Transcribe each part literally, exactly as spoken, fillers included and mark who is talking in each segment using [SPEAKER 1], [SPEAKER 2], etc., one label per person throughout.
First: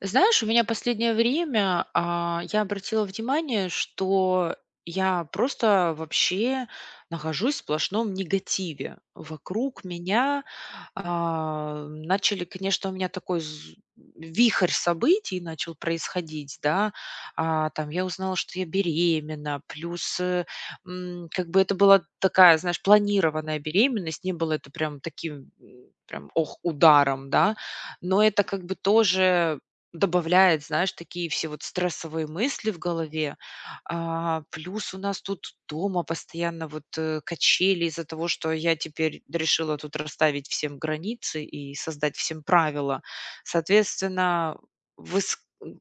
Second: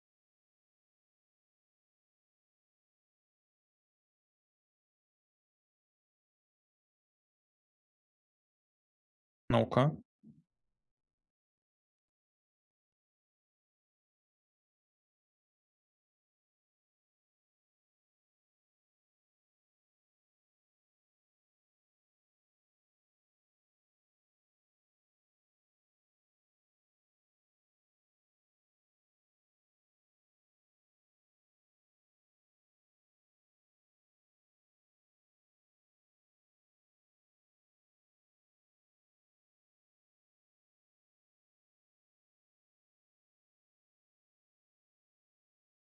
[SPEAKER 1] Знаешь, у меня последнее время, а, я обратила внимание, что я просто вообще нахожусь в сплошном негативе. Вокруг
[SPEAKER 2] Ну-ка.
[SPEAKER 1] меня а, начали, конечно, у меня такой з вихрь событий начал происходить, да. А, там я узнала, что я беременна, плюс, э, м, как бы это была такая, знаешь, планированная беременность, не было это прям таким, м, прям, ох, ударом, да. Но это как бы тоже добавляет, знаешь, такие все вот стрессовые мысли в голове. А, плюс у нас тут дома постоянно вот, э, качели из-за того, что я теперь решила тут расставить всем границы и создать всем правила. Соответственно, выс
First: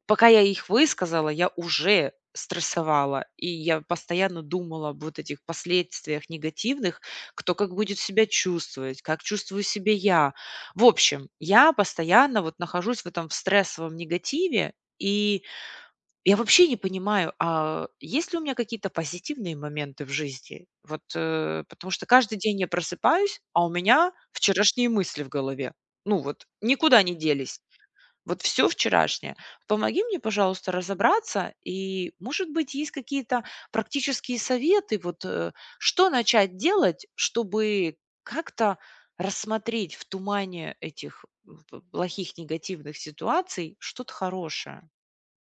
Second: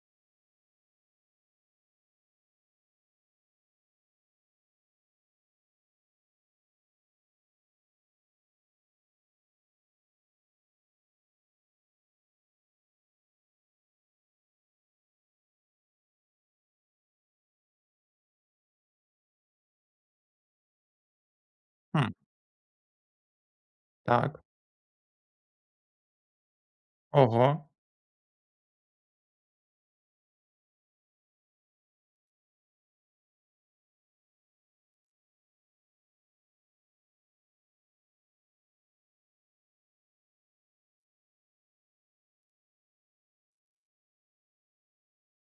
[SPEAKER 1] пока я их высказала, я уже стрессовала, и я постоянно думала об вот этих последствиях негативных, кто как будет себя чувствовать, как чувствую себя я. В общем, я постоянно вот нахожусь в этом в стрессовом негативе, и я вообще не понимаю, а есть ли у меня какие-то позитивные моменты в жизни? Вот, э, потому что
[SPEAKER 2] Хм,
[SPEAKER 1] каждый день я просыпаюсь, а у меня
[SPEAKER 2] так.
[SPEAKER 1] вчерашние мысли в голове. Ну вот, никуда не
[SPEAKER 2] Ого.
[SPEAKER 1] делись. Вот все вчерашнее. Помоги мне, пожалуйста, разобраться. И, может быть, есть какие-то практические советы, вот э, что начать делать, чтобы как-то рассмотреть в тумане этих м, п- плохих негативных ситуаций что-то хорошее.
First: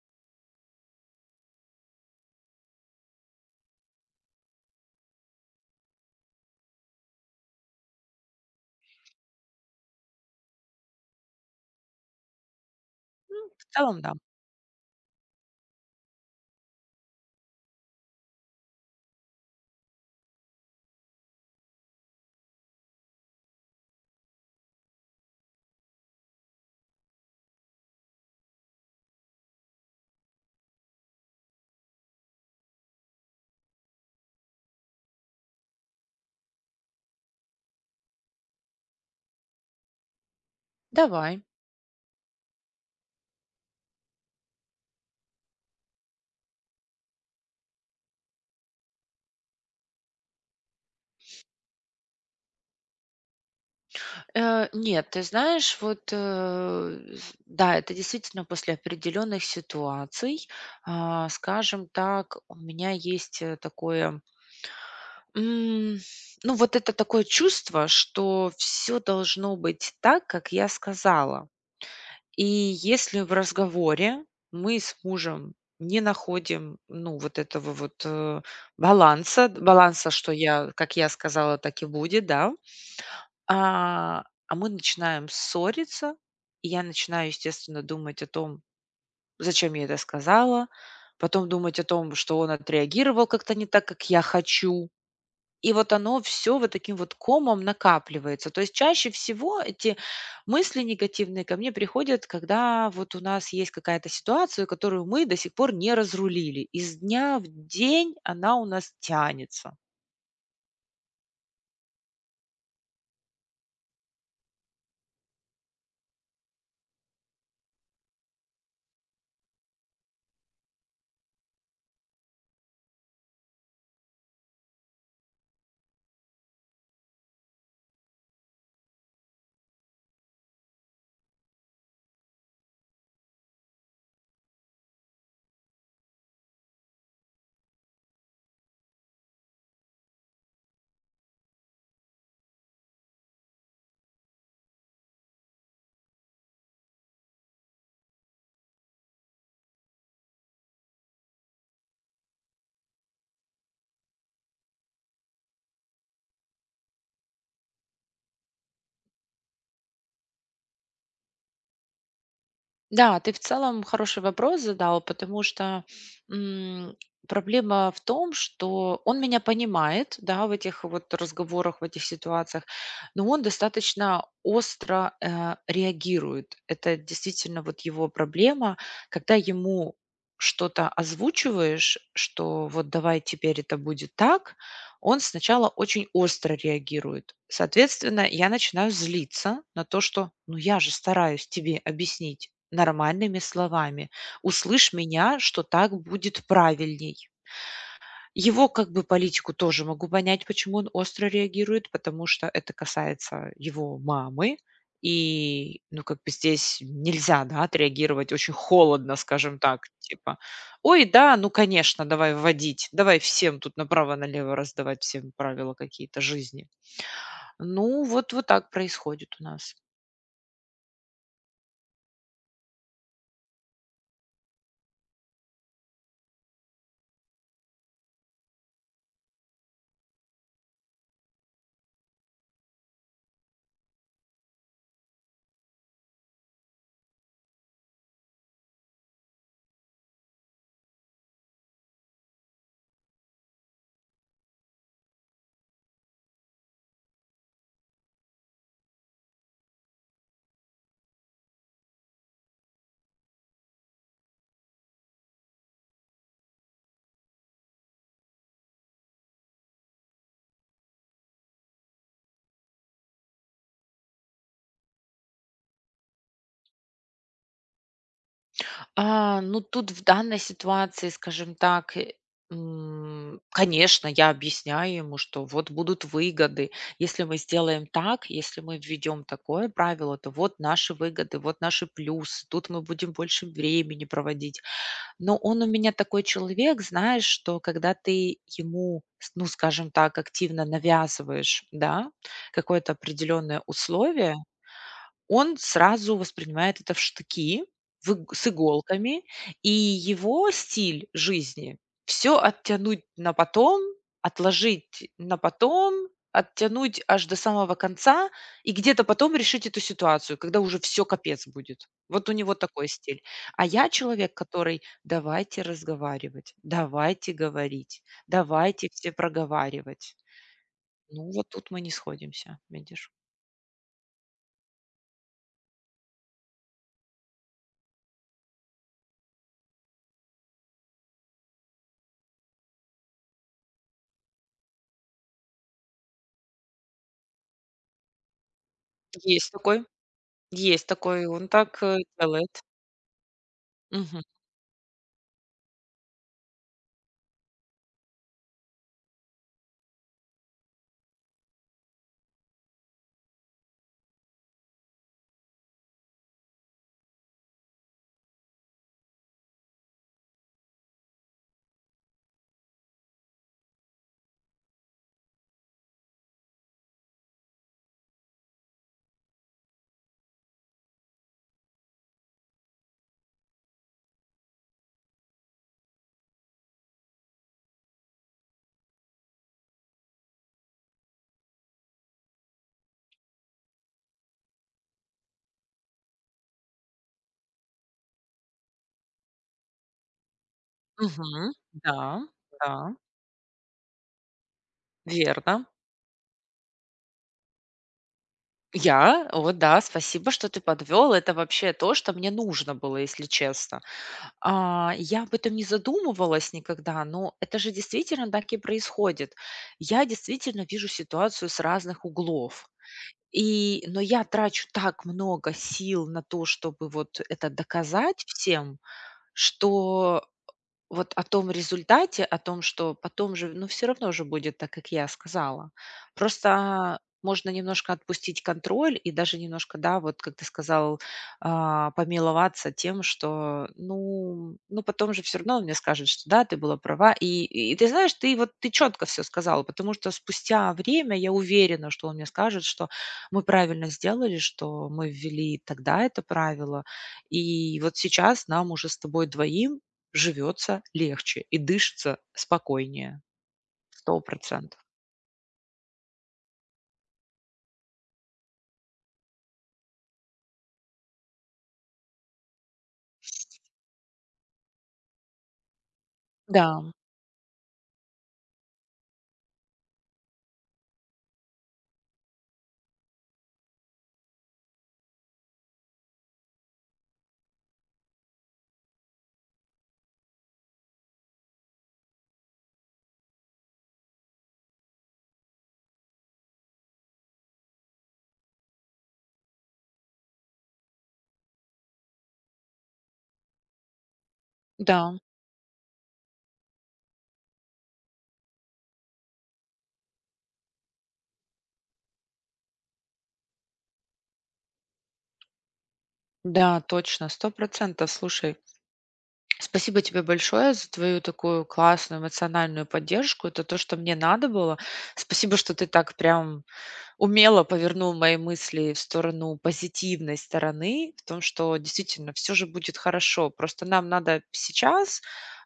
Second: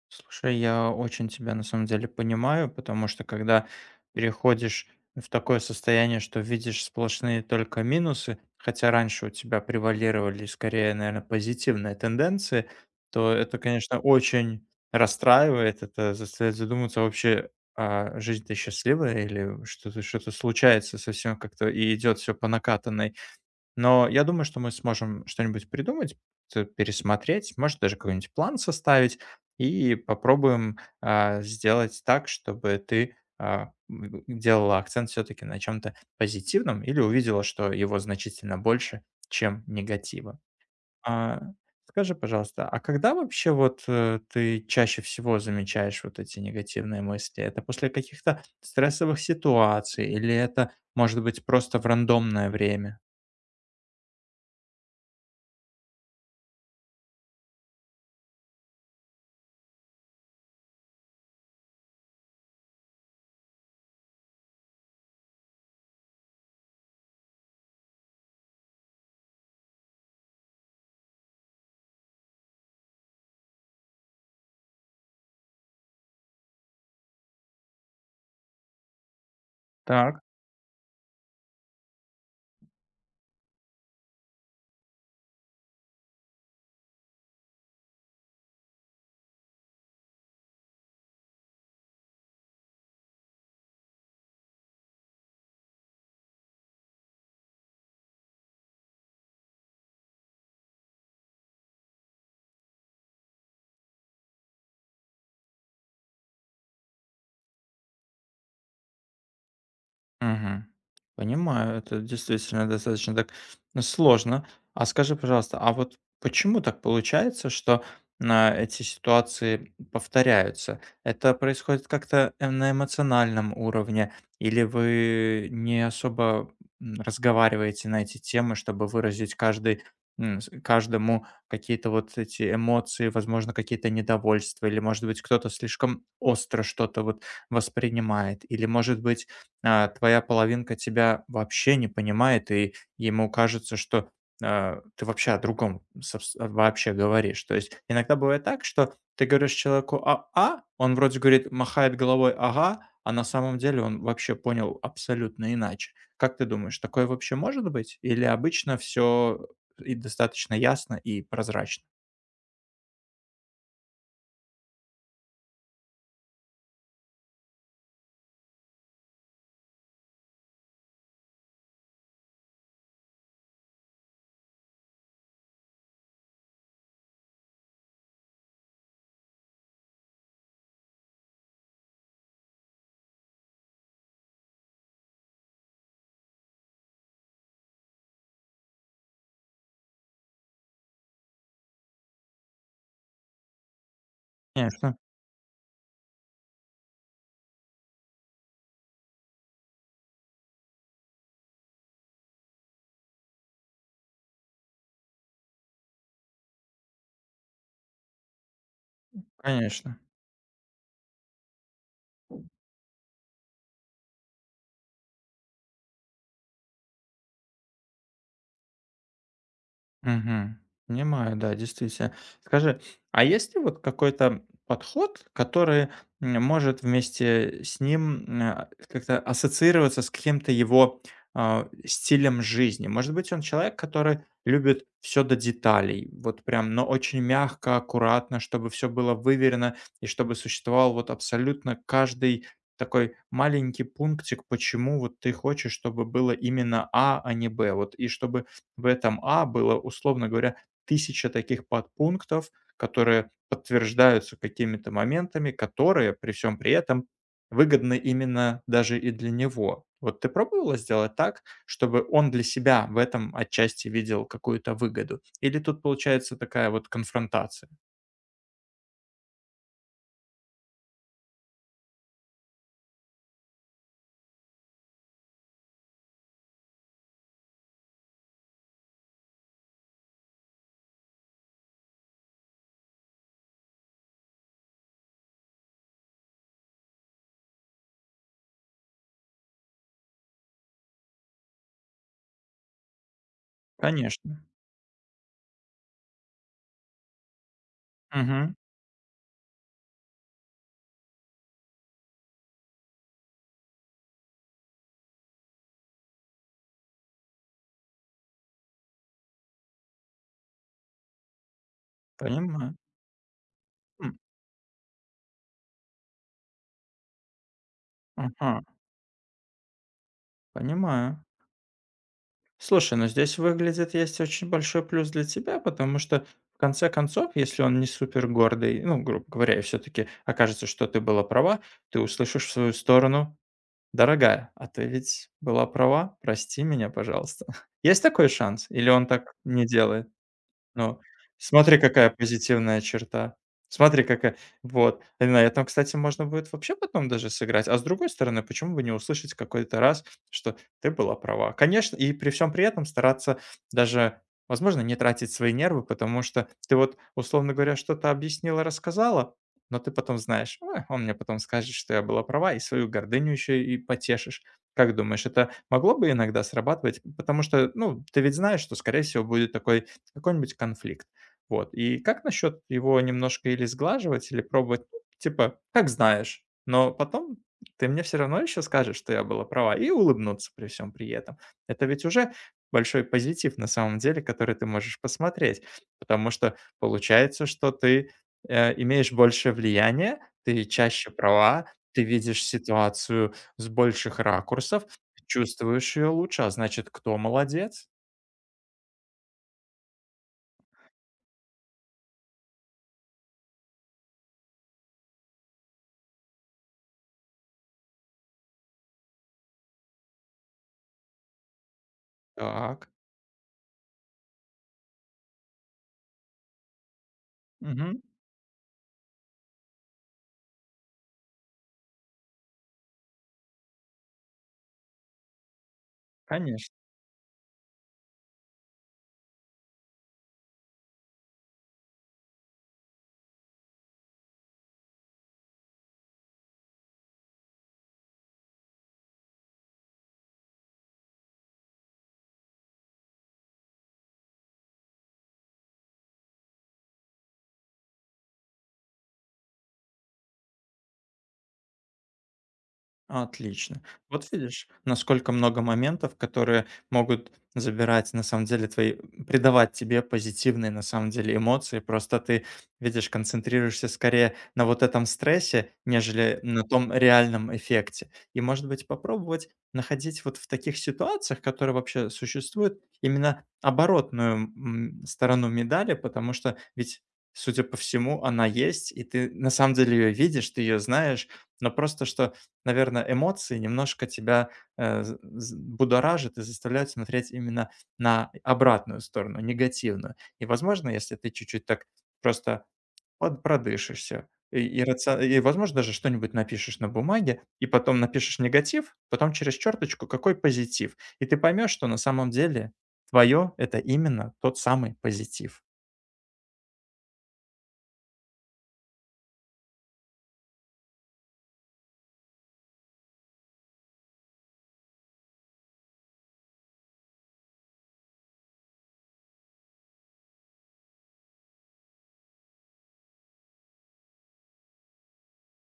[SPEAKER 2] Слушай, я очень тебя на самом деле понимаю, потому что когда переходишь в такое состояние, что видишь сплошные только минусы, хотя раньше у тебя превалировали скорее, наверное, позитивные тенденции, то это,
[SPEAKER 1] В
[SPEAKER 2] конечно,
[SPEAKER 1] целом, да.
[SPEAKER 2] очень расстраивает, это заставляет задуматься вообще, а жизнь-то счастливая или что-то что-то случается совсем как-то и идет все по накатанной. Но я думаю, что мы сможем что-нибудь придумать, т- пересмотреть, может, даже какой-нибудь план составить и попробуем а, сделать так, чтобы ты а, м, делала акцент все-таки на чем-то позитивном или увидела, что его значительно больше, чем негатива. А,
[SPEAKER 1] Давай.
[SPEAKER 2] скажи, пожалуйста, а когда вообще вот э, ты чаще всего замечаешь вот эти негативные мысли? Это после каких-то стрессовых ситуаций или это, может быть, просто в рандомное время?
[SPEAKER 1] Э, нет, ты знаешь, вот, э, с да, это действительно после определенных ситуаций. А, скажем так, у меня есть, э, такое, м, ну, вот это такое чувство, что все должно быть так, как я сказала. И если в разговоре мы с мужем не находим, ну, вот этого вот, э, баланса, баланса,
[SPEAKER 2] Так.
[SPEAKER 1] что я как я сказала, так и будет, да. А, а мы начинаем ссориться, и я начинаю, естественно, думать о том, зачем я это сказала, потом думать о том, что он отреагировал как-то не так, как я хочу. И вот оно все вот таким вот комом накапливается. То есть чаще всего эти мысли негативные ко мне приходят, когда вот у нас есть какая-то ситуация, которую мы до сих пор не разрулили. Из дня в день она у нас тянется.
[SPEAKER 2] Мгм. Понимаю, это действительно достаточно так, ну, сложно. А скажи, пожалуйста, а вот почему так получается, что на эти ситуации повторяются? Это происходит как-то, э, на эмоциональном уровне, или вы не особо м, разговариваете на эти темы, чтобы выразить каждый, м, с- каждому какие-то вот эти эмоции, возможно, какие-то недовольства, или, может быть, кто-то слишком остро что-то вот воспринимает, или, может быть, а, твоя половинка тебя вообще не понимает, и ему кажется, что а, ты вообще о другом собс- э, вообще говоришь. То есть иногда бывает так, что ты говоришь человеку «а-а», он вроде говорит, махает головой «ага», а на самом деле он вообще понял абсолютно иначе. Как ты думаешь, такое вообще может быть? Или обычно все и достаточно ясно и прозрачно?
[SPEAKER 1] Да, ты в целом хороший вопрос задал, потому что м, проблема в том, что он меня понимает, да, в этих вот разговорах, в этих ситуациях, но он достаточно остро э, реагирует. Это действительно вот его проблема, когда ему что-то озвучиваешь, что вот давай теперь это будет так, он сначала очень остро реагирует. Соответственно, я начинаю злиться на то, что ну я же стараюсь тебе объяснить нормальными словами. Услышь
[SPEAKER 2] Конечно,
[SPEAKER 1] меня, что так будет правильней. Его как бы политику тоже могу понять, почему он остро реагирует, потому что это касается его мамы. И, ну, как бы здесь нельзя, да, отреагировать очень холодно, скажем так,
[SPEAKER 2] конечно.
[SPEAKER 1] типа, ой, да, ну, конечно, давай вводить, давай всем тут направо-налево раздавать всем правила какие-то жизни. Ну, вот, вот так происходит у нас.
[SPEAKER 2] Мгм. Понимаю, да, действительно. Скажи, а есть ли вот какой-то подход, который м, может вместе с ним э, как-то ассоциироваться с каким-то его а, стилем жизни? Может быть, он человек, который любит все до деталей, вот прям, но очень мягко, аккуратно, чтобы все было выверено и чтобы существовал вот абсолютно каждый такой маленький пунктик, почему вот ты хочешь, чтобы было именно А, а не Б, вот и чтобы в этом А было, условно говоря, тысяча таких подпунктов, которые подтверждаются какими-то моментами, которые при всем при этом выгодны именно даже и для него. Вот ты пробовала сделать так, чтобы он для себя в этом отчасти видел какую-то выгоду? Или тут получается такая вот конфронтация?
[SPEAKER 1] А, ну, тут в данной ситуации, скажем так, э, м, конечно, я объясняю ему, что вот будут выгоды. Если мы сделаем так, если мы введем такое правило, то вот наши выгоды, вот наши плюсы, тут мы будем больше времени проводить. Но он у меня такой человек, знаешь, что когда ты ему, с- ну, скажем так, активно навязываешь, да, какое-то определенное условие,
[SPEAKER 2] Конечно.
[SPEAKER 1] он сразу воспринимает это в штыки, в иг с
[SPEAKER 2] Мгм.
[SPEAKER 1] иголками, и его стиль жизни — все оттянуть на потом, отложить на потом, оттянуть аж до самого конца и где-то потом решить эту ситуацию, когда уже все капец будет. Вот у него
[SPEAKER 2] Понимаю.
[SPEAKER 1] такой стиль. А я
[SPEAKER 2] М.
[SPEAKER 1] человек, который: "Давайте разговаривать, давайте говорить,
[SPEAKER 2] Ага.
[SPEAKER 1] давайте все проговаривать".
[SPEAKER 2] Понимаю.
[SPEAKER 1] Ну, вот тут мы не сходимся,
[SPEAKER 2] Слушай, ну
[SPEAKER 1] видишь.
[SPEAKER 2] здесь выглядит есть очень большой плюс для тебя, потому что в конце концов, если он не супер гордый, ну, грубо говоря, и все-таки окажется, что ты была права, ты услышишь в свою сторону: дорогая, а ты ведь была права, прости меня, пожалуйста. Есть такой шанс? Или он так
[SPEAKER 1] Есть
[SPEAKER 2] не
[SPEAKER 1] такой.
[SPEAKER 2] делает?
[SPEAKER 1] Есть
[SPEAKER 2] Ну,
[SPEAKER 1] такой, он
[SPEAKER 2] смотри,
[SPEAKER 1] так, э,
[SPEAKER 2] какая
[SPEAKER 1] делает.
[SPEAKER 2] позитивная черта. Смотри,
[SPEAKER 1] Мгм,
[SPEAKER 2] какая. Вот. И на этом, кстати, можно будет вообще потом даже сыграть. А с другой стороны, почему бы не услышать какой-то раз, что ты была права. Конечно, и при всем при этом стараться даже, возможно, не тратить свои нервы, потому что ты вот, условно говоря, что-то объяснила, рассказала, но ты потом знаешь: «Ой, он мне потом скажет, что я была права, и свою гордыню еще и потешишь». Как думаешь, это могло бы иногда срабатывать? Потому что, ну, ты ведь знаешь, что, скорее всего, будет такой какой-нибудь конфликт. Вот. И как насчет его немножко или сглаживать, или пробовать, ну, типа, как знаешь, но потом ты мне все равно еще скажешь, что я была права, и улыбнуться при всем при этом. Это ведь уже большой позитив на самом деле, который ты можешь посмотреть, потому что получается, что ты э, имеешь больше влияния, ты чаще
[SPEAKER 1] мгм.
[SPEAKER 2] права,
[SPEAKER 1] Да,
[SPEAKER 2] ты видишь
[SPEAKER 1] да,
[SPEAKER 2] ситуацию с больших ракурсов,
[SPEAKER 1] верно.
[SPEAKER 2] чувствуешь ее лучше, а значит, кто молодец?
[SPEAKER 1] Я? Вот, да, спасибо, что ты подвел. Это вообще то, что мне нужно было, если честно. А, я об этом не задумывалась никогда, но это же действительно так и происходит. Я действительно вижу ситуацию с разных углов.
[SPEAKER 2] Так,
[SPEAKER 1] И но я трачу так много сил на то, чтобы вот это
[SPEAKER 2] мгм,
[SPEAKER 1] доказать всем, что Вот о том результате, о том, что потом же, ну, все равно же будет так, как я сказала.
[SPEAKER 2] конечно.
[SPEAKER 1] Просто можно немножко отпустить контроль и даже немножко, да, вот как ты сказал, а, помиловаться тем, что, ну ну, потом же все равно он мне скажет, что да, ты была права. И и ты знаешь, ты вот ты четко все сказала, потому что спустя время я уверена, что он мне скажет, что мы правильно сделали, что мы ввели тогда это правило. И вот сейчас нам уже с тобой двоим живется легче и дышится спокойнее.
[SPEAKER 2] Отлично.
[SPEAKER 1] сто
[SPEAKER 2] Вот видишь,
[SPEAKER 1] процентов
[SPEAKER 2] насколько много моментов, которые могут забирать, на самом деле, твои, придавать тебе позитивные, на самом деле, эмоции. Просто ты, видишь, концентрируешься скорее на вот этом стрессе, нежели
[SPEAKER 1] Да,
[SPEAKER 2] на том реальном эффекте. И, может быть, попробовать находить вот в таких ситуациях, которые вообще существуют, именно оборотную, м, сторону медали, потому что ведь, судя по всему, она есть, и ты на самом деле ее видишь, ты ее знаешь, но просто что наверное, эмоции немножко тебя э, з з будоражат и заставляют смотреть именно на обратную сторону, негативную. И, возможно, если ты чуть-чуть так просто под продышишься и и раци
[SPEAKER 1] да,
[SPEAKER 2] и, возможно, даже что-нибудь напишешь на бумаге, и потом напишешь негатив, потом через черточку какой позитив. И ты поймешь, что на самом деле твое- это именно тот самый позитив.
[SPEAKER 1] да, точно, сто процентов. Слушай, спасибо тебе большое за твою такую классную эмоциональную поддержку. Это то, что мне надо было. Спасибо, что ты так прям умело повернул мои мысли в сторону позитивной стороны, в том, что действительно все же будет хорошо. Просто нам надо сейчас,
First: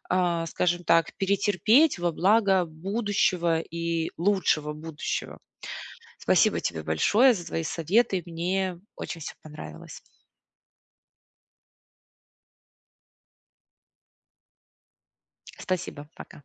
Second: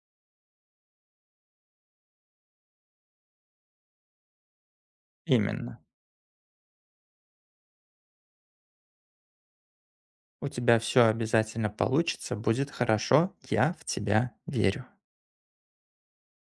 [SPEAKER 1] а, скажем так, перетерпеть во благо будущего и лучшего будущего.
[SPEAKER 2] Именно.
[SPEAKER 1] Спасибо тебе большое за твои советы. Мне очень все понравилось.
[SPEAKER 2] У тебя все обязательно получится, будет хорошо, я в тебя верю.
[SPEAKER 1] Спасибо. Пока.